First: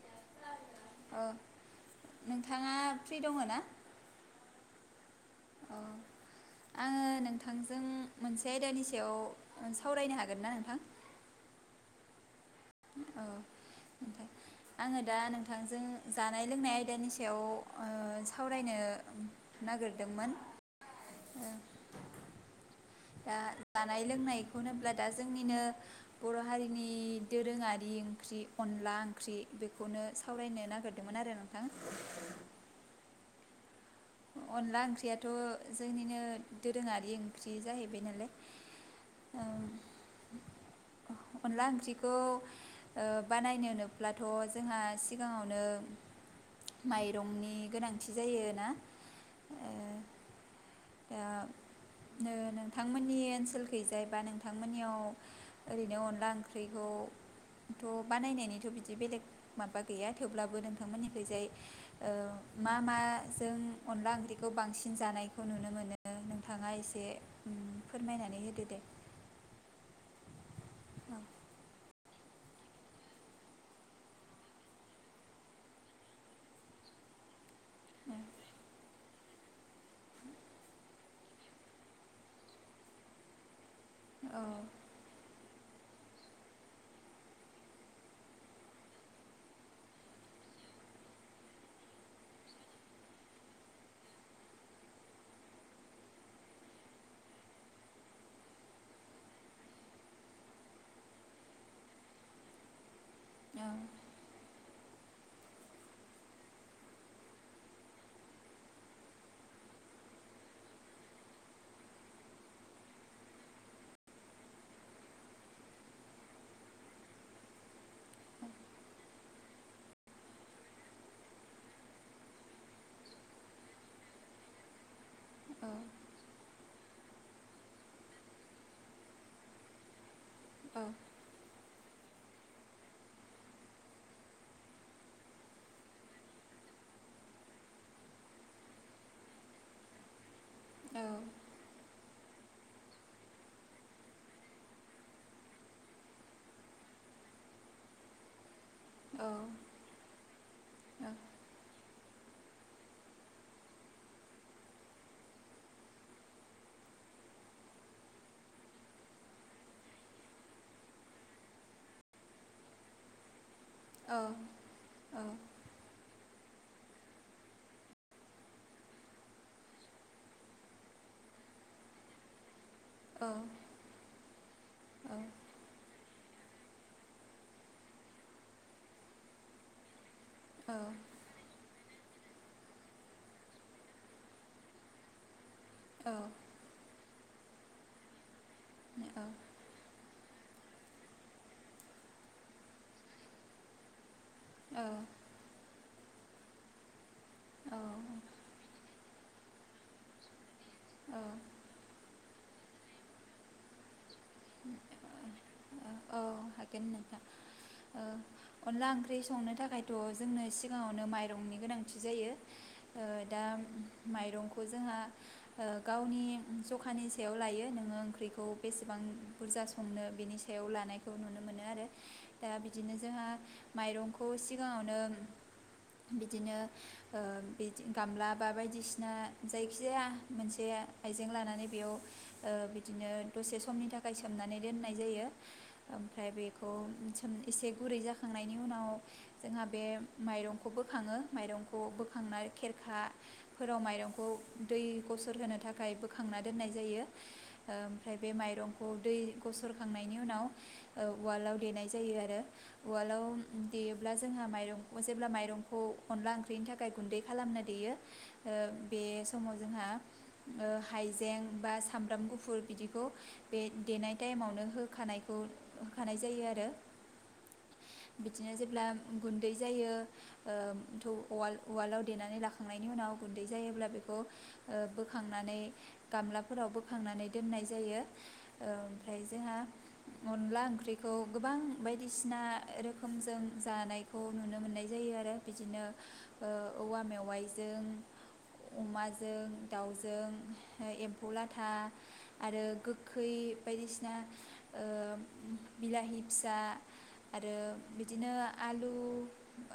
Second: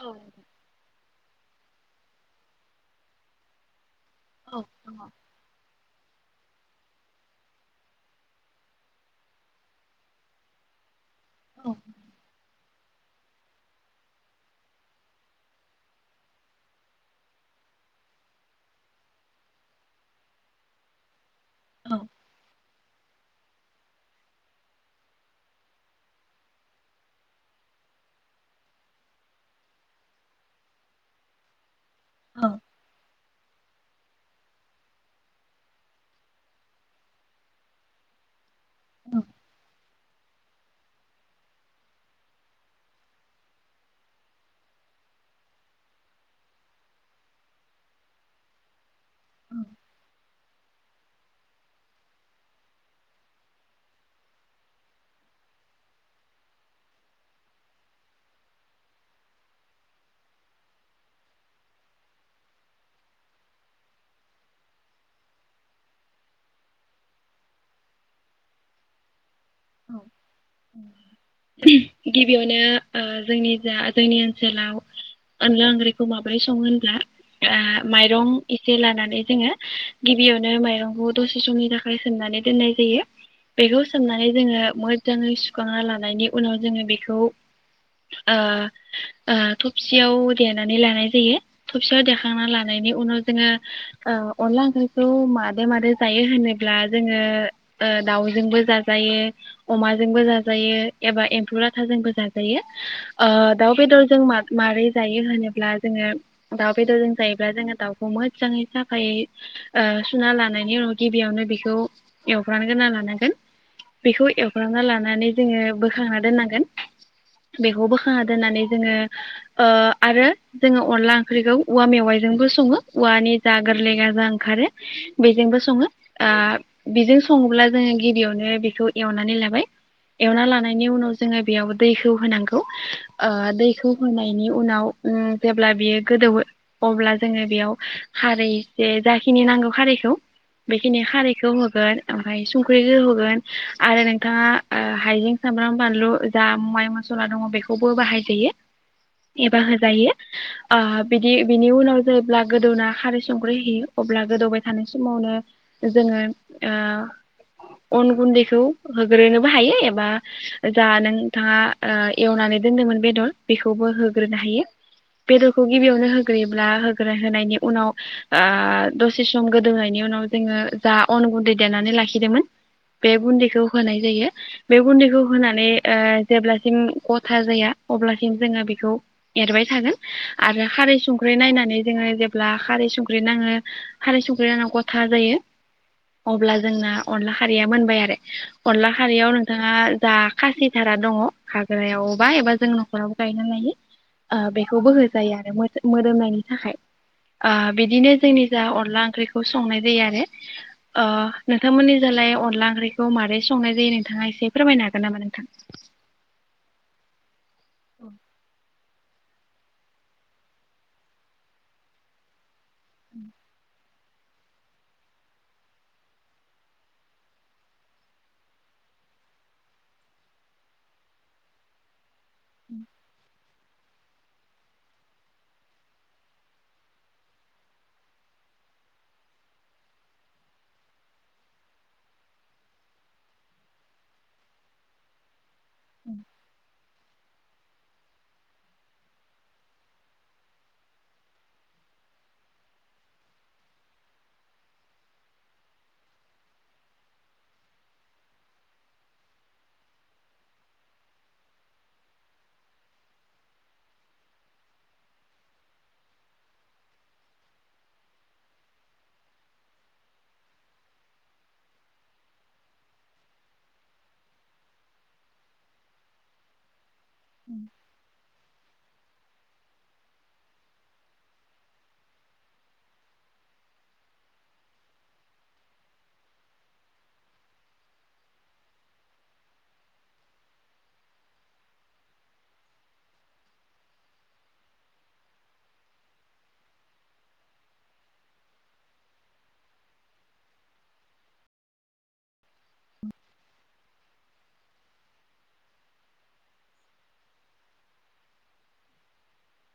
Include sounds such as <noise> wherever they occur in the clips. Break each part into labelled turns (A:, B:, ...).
A: औ
B: औ नोंथाङा फ्रि दङ ना
A: दङ
B: औ आङो नोंथांजों मोनसे आयदानि सायाव सावरायनो हागोन ना नोंथां
A: औ
B: औ ओमफाय आङो दा नोंथांजों जानाय लोंनाय आयदानि सायाव ओ सावरायनो नागिरदोंमोन
A: औ
B: दा जानाय लोंनायखौनो होनब्ला दा जोंनिनो बर हारिनि दोरोङारि ओंख्रि अनला ओंख्रि बेखौनो सावरायनो नागिरदोंमोन आरो नोंथां
A: औ
B: अनला ओंख्रियाथ जोंनिनो दोरोङारि ओंख्रि जाहैबाय नालाय औ अनला ओंख्रिखौ ओ बानायनोनोब्लाथ जोंहा सिगाङावनो माइरंनि गोनांथि जायो ना
A: औ
B: ओ दा नो नोंथांमोननि ओनसोलखैजाय बा नोंथांमोननियाव ओरैनो अनला ओंख्रिखौथ बानायनायनिथ बिदि बेलेग माबा गैया थेवब्लाबो नोंथांमोननिखैजाय ओ मा माजों अनला ओंख्रिखौ बांसिन जानाय खौ नुनो मोनो नोंथाङा एसे फोरमायनानै होदो दे
A: औ
B: औ
A: गिबियावनो ओ जोंनि जा जोंनि ओनसोलाव अनला ओंख्रिखौ माबोरै सङो होनब्ला ओ माइरं एसे लानानै जोङो गिबियावनो माइरंखौ दसे समनि थाखाय सोमनानै दोननाय जायो बेखौ सोमनानै
B: औ
A: जोङो मोजाङै सुखांना लानायनि उनाव जोङो बेखौ ओ ओ थबसियाव देनानै लानाय जायो थबसियाव देखांना लानायनि उनाव जोङो औ अनला ओंख्रिखौ मादे मादे जायो होनोब्ला जोङो ओ दाउजोंबो जाजायो अमाजोंबो जाजायो एबा एम्फौ लाथाजोंबो जाजायो ओ
B: औ
A: दाउ बेदरजों माथ मारै जायो होनोब्ला जोङो दाउ बेदरजों जायोब्ला जोङो दाउखौ मोजाङै साफायै ओ सुना लानायनि उनाव गिबियावनो बेखौ एवफ्राम गोना लानांगोन बेखौ एवफ्रामना लानानै जोङो बोखांना दोननांगोन बेखौ बोखांना दोननानै जोङो ओ आरो जोङो अनला ओंख्रिखौ औवा मेवाइजोंबो सङो औवानि जा गोरलै गाजा ओंखारो बेजोंबो सङो ओ बेजों सङोब्ला जोङो गिबियावनो बेखौ एवनानै लाबाय एवना
B: औ
A: लानायनि उनाव जोङो बेयाव दैखौ होनांगौ ओ दैखौ होनायनि उनाव ओ जेब्ला बियो गोदौवो अब्ला जोङो बेयाव खारै एसे जाखिनि नांगौ खारैखौ बेखिनि
B: औ औ
A: खारैखौ होगोन ओमफाय संख्रिजो होगोन आरो नोंथाङा ओ हाइजें सामब्राम बानलु जा माइ मसला दङ बेखौबो बाहायजायो
B: औ
A: एबा होजायो आ बिदि बिनि <unintelligible> जेब्ला गोदौना खारै संख्रि होयो अब्ला गोदौबाय थानाय समावनो जोङो अन गुन्दैखौ होग्रोनोबो हायो एबा जा नोंथाङा एवनानै दोनदोंमोन बेदर बेखौबो होग्रोनो हायो बेदरखौ गिबियावनो <unintelligible> <unintelligible> होग्रो होनायनि उनाव दसे सम गोदौनायनि उनाव जोङो जा अन गुन्दै देरनानै लाखिदोंमोन बेे <unintelligible> <unintelligible> जायो बे गुन्दैखौ होनानै ओ जेब्लासिम गथा जाया अब्लासिम जोङो बेखौ एरबाय थागोन आरो खारै संख्रि नायनानै जोङो जेब्ला खारै संख्रि नाङो खारै संख्रि नाङा गथा जायो अब्ला जोंना अनला खारिया मोनबाय आरो अनला खारियाव नोंथाङा जा खासिथारा दङ खाग्रायावबा एबा जों न'खरावबो गायनानै लायो बेखौबो होजायो आरो <unintelligible> मोदोमनायनि थाखाय बिदिनो जोंनि जा अनला ओंख्रिखौ संनाय जायो आरो अ नोंथांमोननि जालाय अनला ओंख्रिखौ मारै संनाय जायो <unintelligible> नोंथाङा एसे फोरमायनो हागोन नामा नोंथां?
B: हागोन नोंथां ओ अनला ओंख ओंख्रि संनो थाखायथ' जोंनो सिगाङावनो माइरंनि गोनांथि जायो। ओ दा माइरंखौ जोंहा ओ गावनि जखानि सायाव लायो नोङो ओंख्रिखौ बेसेबां बुरजा संनो बिनि सायाव लानायखौ नुनो मोनो आरो। दा बिदिनो जोंहा माइरंख खौ सिगाङावनो बिदिनो ओ बि गामला बा बायदिसिना जायखिजाया मोनसे आइजें लानानै बेयाव ओ बिदिनो दसे समनि थाखाय गायसोमनानै दोननाय जायो। ओमफ्राय बेखौ सोम एसे गुरै जाखांनायनि उनाव जोंहा बे माइरंखौ बोखाङो माइरंखौ बोखांना खेरखाफोराव माइरंखौ दै गसर होनो थाखाय बोखांना दोननाय जायो ओमफ्राय बे माइरं दै गसरखांनायनि उनाव ओ उवालाव देनाय जायो आरो उवालाव देयोब्ला जोंहा माइरं जेब्ला माइरंखौ अनला ओंख्रिनि थाखाय गुन्दै खालामना देयो बे समाव जोंहा हाइजें बा सामब्राम गुफुर बिदिखौ बे देनाय टाइमावनो होखानायखौ होखानाय जायो आरो। बिदिनो जेब्ला गुन्दै जायो ओ थौ उवाल-उवालाव देनानै लाखांनायनि उनाव गुन्दै जायोब्ला बेखौ ओ बोखांनानै गामलाफोराव बोखांनानै दोननाय जायो। ओ ओमफ्राय जोंहा अनला ओंख्रिखौ गोबां बायदिसिना रोखोमजों जानायखौ नुनो मोननाय जायो आरो बिदिनो ओ औवा मेवाइजों अमाजों, दाउजों ओ एम्फौ लाथा आरो गो खै बायदिसिना ओ बिलाहि फिसा आरो बिदिनो आलु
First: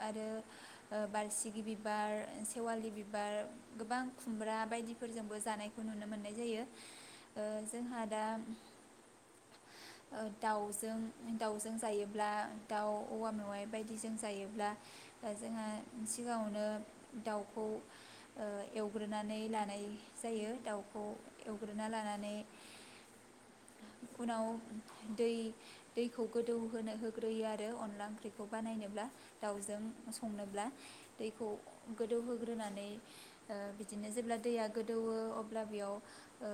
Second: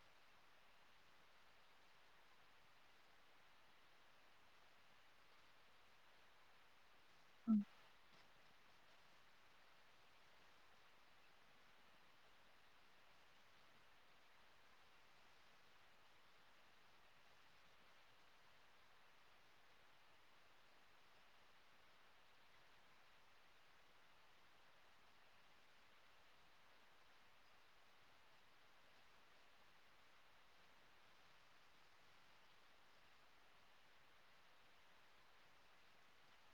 B: आरो ओ बारसिगि बिबार, सेवालि बिबार गोबां खुमब्रा बायदिफोरजोंबो जानायखौ नुनो मोननाय जायो। ओ जोंहा ओ दाउजों दाउजों जायोब्ला दाउ औवा मेवाइ बायदिजों जायोब्ला जोंहा सिगाङावनो दाउखौ ओ एवग्रोनानै लानाय जायो दाउखौ एवग्रोना लानानै उनाव दै दैखौ गोदौहोनो होग्रोयो आरो अनला ओंख्रिखौ बानायनोब्ला दाउजों संनोब्ला दैखौ गोदौहोग्रोनानै ओ बिदिनो जेब्ला दैया गोदौवो अब्ला बेयाव ओ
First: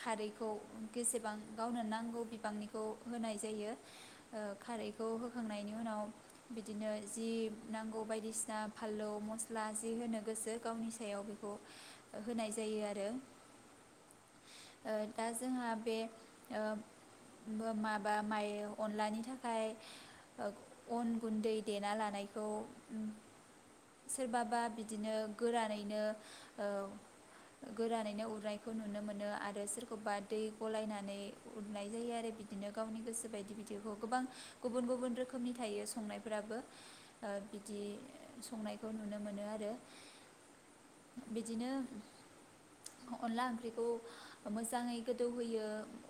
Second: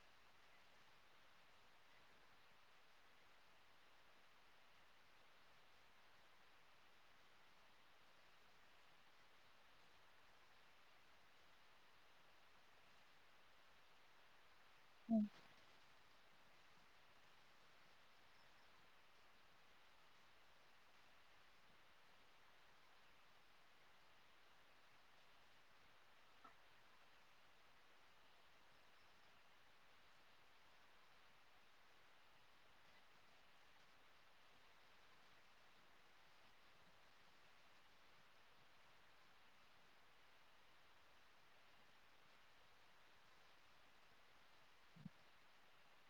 B: खारैखौ बेसेबां गावनो नांगौ बिबांनिखौ होनाय जायो ओ खारैखौ होखांनायनि उनाव बिदिनो जि नांगौ बायदिसिना फाललौ मस्ला जि होनो गोसो गावनि सायाव बेखौ होनाय जायो आरो। ओ दा जोंहा ओ बो माबा मायो अनलानि थाखाय ओ अन गुन्दै देना लानायखौ उम सोरबाबा बिदिनो गोरानैनो ओ गोरानैनो उरनायखौ नुनो मोनो आरो सोरखौबा दै गलायनानै उरनाय जायो आरो बिदिनो गावनि गोसो बायदि बिदिखौ गोबां गुबुन गुबुन रोखोमनि थायो संनायफोराबो ओ बिदि संनायखौ नुनो मोनो आरो बिदिनो अनला ओंख्रिखौ मोजाङै गोदौ होयो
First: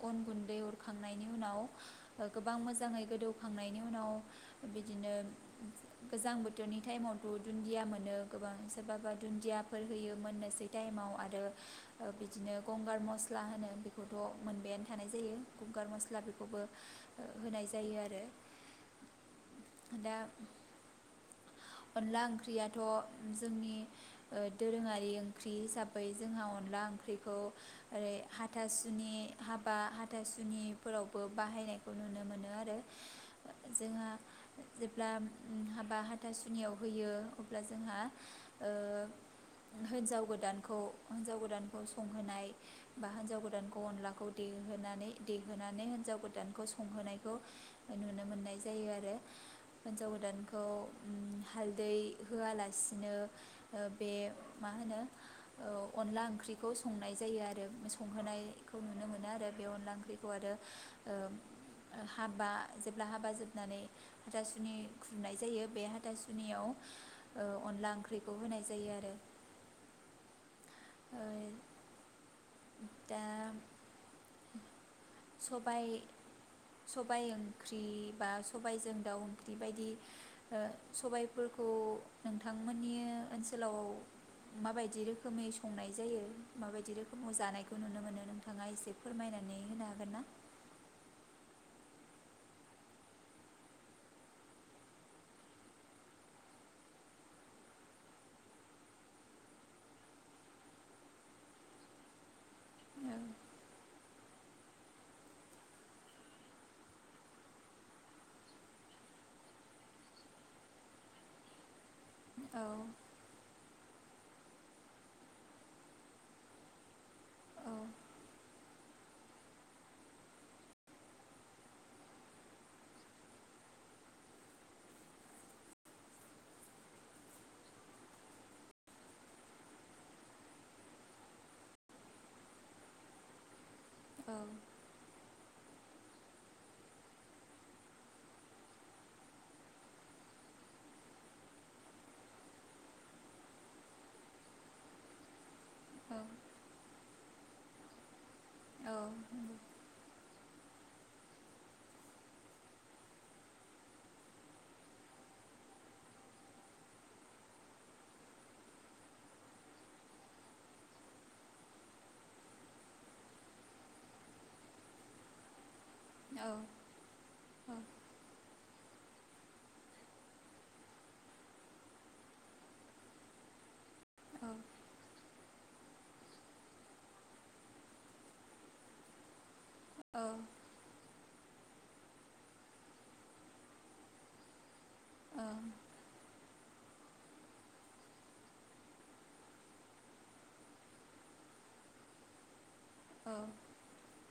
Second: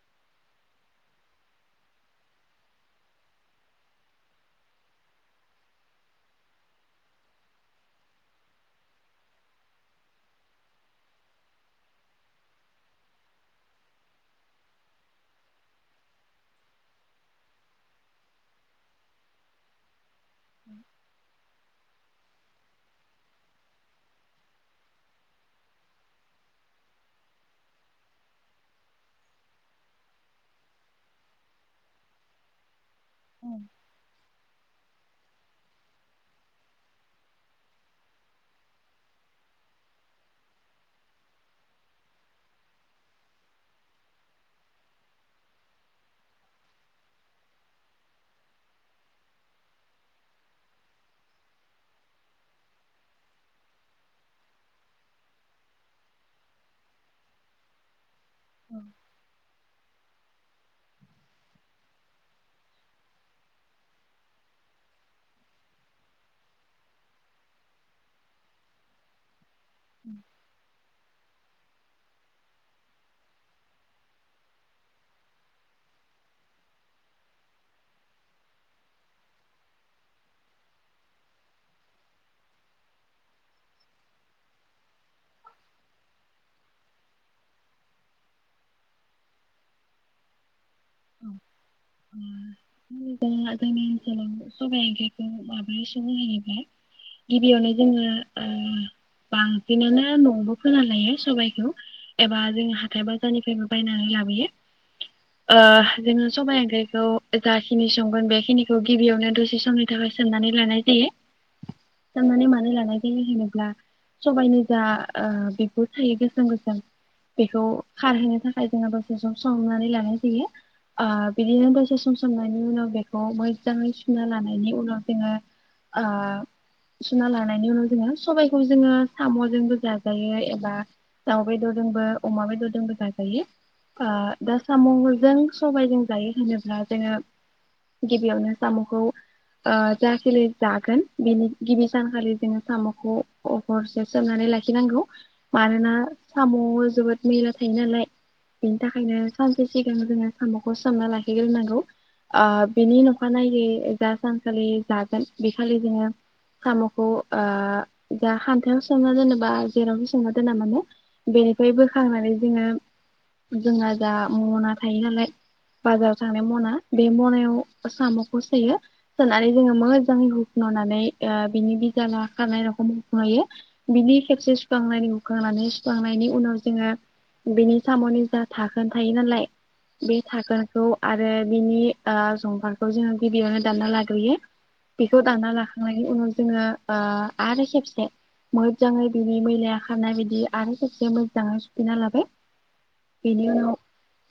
B: अन गुन्दै हरखांनायनि उनाव गोबां मोजाङै गोदौखांनायनि उनाव बिदिनो गोजां बोथोरनि टाइमावथ' दुन्दिया मोनो, गोबां सोरबाबा दुन्दियाफोर होयो मोननोसै टाइमाव आरो ओ बिदिनो गंगार मस्ला होनो बे खौथ' मोनबायानो थानाय जायो गंगार मस्ला बेखौबो ओ होनाय जायो आरो दा
A: उम।
B: अनला ओंख्रियाथ' जोंनि ओ दोरोङारि ओंख्रि हिसाबै जोंहा अनला ओंख्रिखौ ओरै हाथासुनि हाबा हाथासुनिफोरावबो बाहायनायखौ नुनो मोनो आरो। ओ जोंहा जेब्ला हाबा हाथासुनियाव होयो अब्ला जोंहा ओ हिन्जाव गोदानखौ हिन्जाव गोदानखौ संहोनाय बा हिन्जाव गो दानखौ अनलाखौ देहोनानै देहोनानै हिन्जाव गोदानखौ संहोनायखौ नुनो मोननाय जायो आरो हिन्जाव गोदानखौ उम हालदै होआलासिनो ओ बे मा होनो औ अनला ओंख्रिखौ संनाय जायो आरो संहोनाय खौ नुनो मोनो आरो बे अनला ओंख्रिखौ आरो ओ ओ हाबा जेब्ला हाबा जोबनानै हाथासुनि खुरनाय जायो बे हाथासुनियाव ओ अनला ओंख्रिखौ होनाय जायो आरो।
A: <unintelligible>
B: ओ दा सबाय सबाय ओंख्रि बा सबायजों दाउ ओंख्रि बायदि ओ सबायफोरखौ नोंथांमोननि ओनसोलाव माबायदि रोखोमै संनाय जायो माबायदि रोखोमाव जानायखौ नुनो मोनो नोंथाङा एसे फोरमायनानै होनो हागोन ना?
A: ज जोंनि ओनसोलाव सबाइ ओंख्रिखौ माबोरै संङो होनोब्ला गिबियावनो जोङो ओ बांसिनानो न'आवबो फोना लायो सबाइखौ एबा जोङो हाथाइ बाजारनिफ्रायबो बायनानै लाबोयो। ओ जोङो सबाइ ओंख्रिखौ जाखिनि संगोन बेखिनिखौ गिबियावनो दसे समनि थाखाय सोंनानै लानाय जायो। सोमनानै
B: औ
A: मानो लानाय जायो जेनेब्ला। सबायनि जा ओ बिगुर थायो गोसोम गोसोम बेखौ
B: औ
A: खारहोनो थाखाय जोंहा दसे सम सोमनानै लानाय जायो। ओ बिदिनो दसे सम सोमनायनि उनाव बेखौ मोजाङै सुना लानायनि उनाव जोङो ओ सुना लानायनि उनाव जोङो सबाइखौ जोङो साम'जोंबो जाजायो एबा दाउ बेदरजोंबो, अमा बेदरजोंबो जाजायो, ओ दा साम'जों सबायजों जायो होनोब्ला जोङो गिबियावनो साम'खौ ओ जाखिनि जागोन बेनि गिबि सानखालि जोङो साम'खौ ह-हरसे सोमनानै लाखिनांगौ। मानोना
B: औ
A: साम'आव जोबोद। मैला थायो नालाय। बेनि
B: औ
A: थाखायनो सानसे सिगां जोङो। साम'खौ सोमना लाखिग्रोनांगौ। ओ बेनि अखानायै जा सानखालि जागोन बेखालि जोङो साम'खौ ओ जा खान्थायाव सोमना दोनोबा जेरावनो सोमना दोना मानो बेनिफ्राय बोखांनानै जोङो जोंहा जा मना थायो नालाय। बाजाराव थांनाय मना बे मनायाव
B: औ
A: साम'खौ सोयो, सोनानै जोङो मोजाङै हुख्न'नानै ओ बिनि बिजानुवा खारनाय रखम हुख्न'यो। बिनि
B: औ
A: खेबसे
B: औ
A: सुखांनानै हुखांनानै सुखांनायनि उनाव जोङो बिनि साम'नि जा धाखोन थायो नालाय। बे
B: औ
A: धाखोनखौ आ- रो बिनि ओ जंफारखौ जोङो गिबियावनो दानना लाग्रोयो, बेखौ दानना लाखांनायनि उनाव जोङो ओ आरो खेबसे मोजाङै बिनि मैलाया खारनाय बायदि आरो खेबसे मोजाङै सुफिनना लाबाय। बिनि उनाव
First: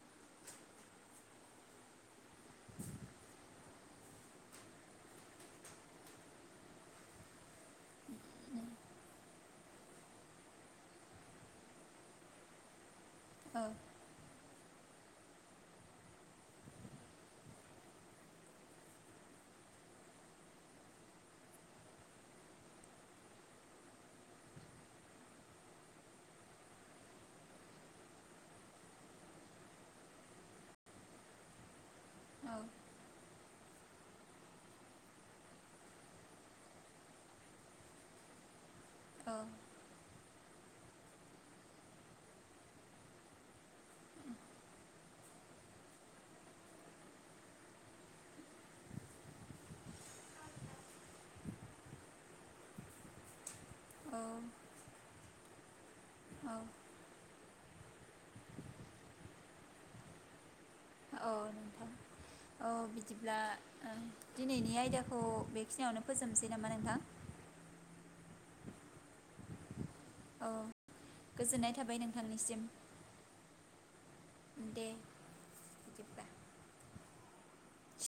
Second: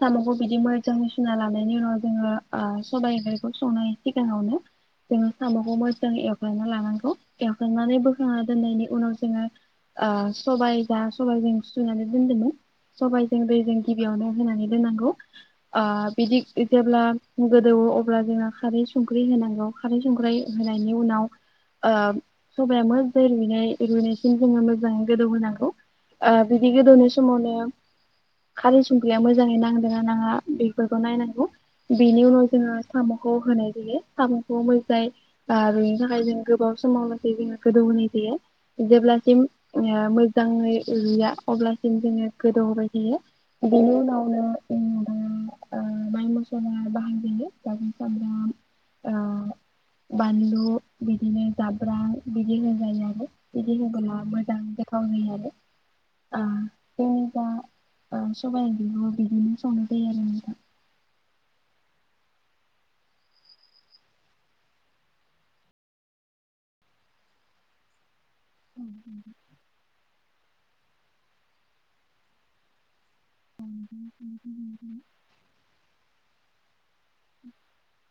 A: साम'खौ। बिदि मोजाङै सुना लानायनि उनाव जोङो ओ सबाइ ओंख्रिखौ संनायनि सिगाङावनो जोङो साम'खौ मोजाङै एवफ्रामना लानांगौ एवखांनानै बोखांना दोननायनि उनाव जोङो ओ सबाइ जा सबाइ जों सुनानै दोनदोंमोन। सबाइ जों दैजों गिबियावनो होनानै। इ नोंगौ। ओ बिदिक जेब्ला गोदौवो अब्ला जोङो खारै संख्रि होनांगौ खारै संख्राय होनायनि उनाव ओ सबाया मोजाङै रुइनाय रुइनायसिम जोङो मोजाङै गोदौ होनांगौ ओ बिदि गोदौनाय समावनो खारै संख्रिया मोजाङै नांदोंना। नाङा बेफोरखौ नायनांगौ। बेनि उनाव जोङो साम'खौ। होनाय जायो साम'नखौ मोजजाय आ रुइनो थाखाय जों गोबाव समावलासे जोङो गोदौ होनाय जायो। जेब्लासिम <unintelligible> मोजाङै रुइया अब्लासिम जोङो गोदौहोबाय थायो बिनि उनावनो। जेनबा ओ माइ मसला बाहाजायो बानलु -सामब्राम ओ बानलु बिदिनो जाब्रां बिदि होन जायो आरो। बिदिबो नङा मोजां <unintelligible> गावनि। ओ जेनेबा। ओं सबाय बिमा बिदिनोस संदे आरो नोंथां।
B: अ बिदिब्ला ओ दिनैनि आयदाखौ बेखिनियावनो फोजोबनोसै नामा नोंथां?
A: उम उम।
B: औ गोजोननाय थाबाय नोंथांनिसिम।
A: उम उम उम
B: दे
A: उमहो उम।
B: बिदिब्ला
A: उम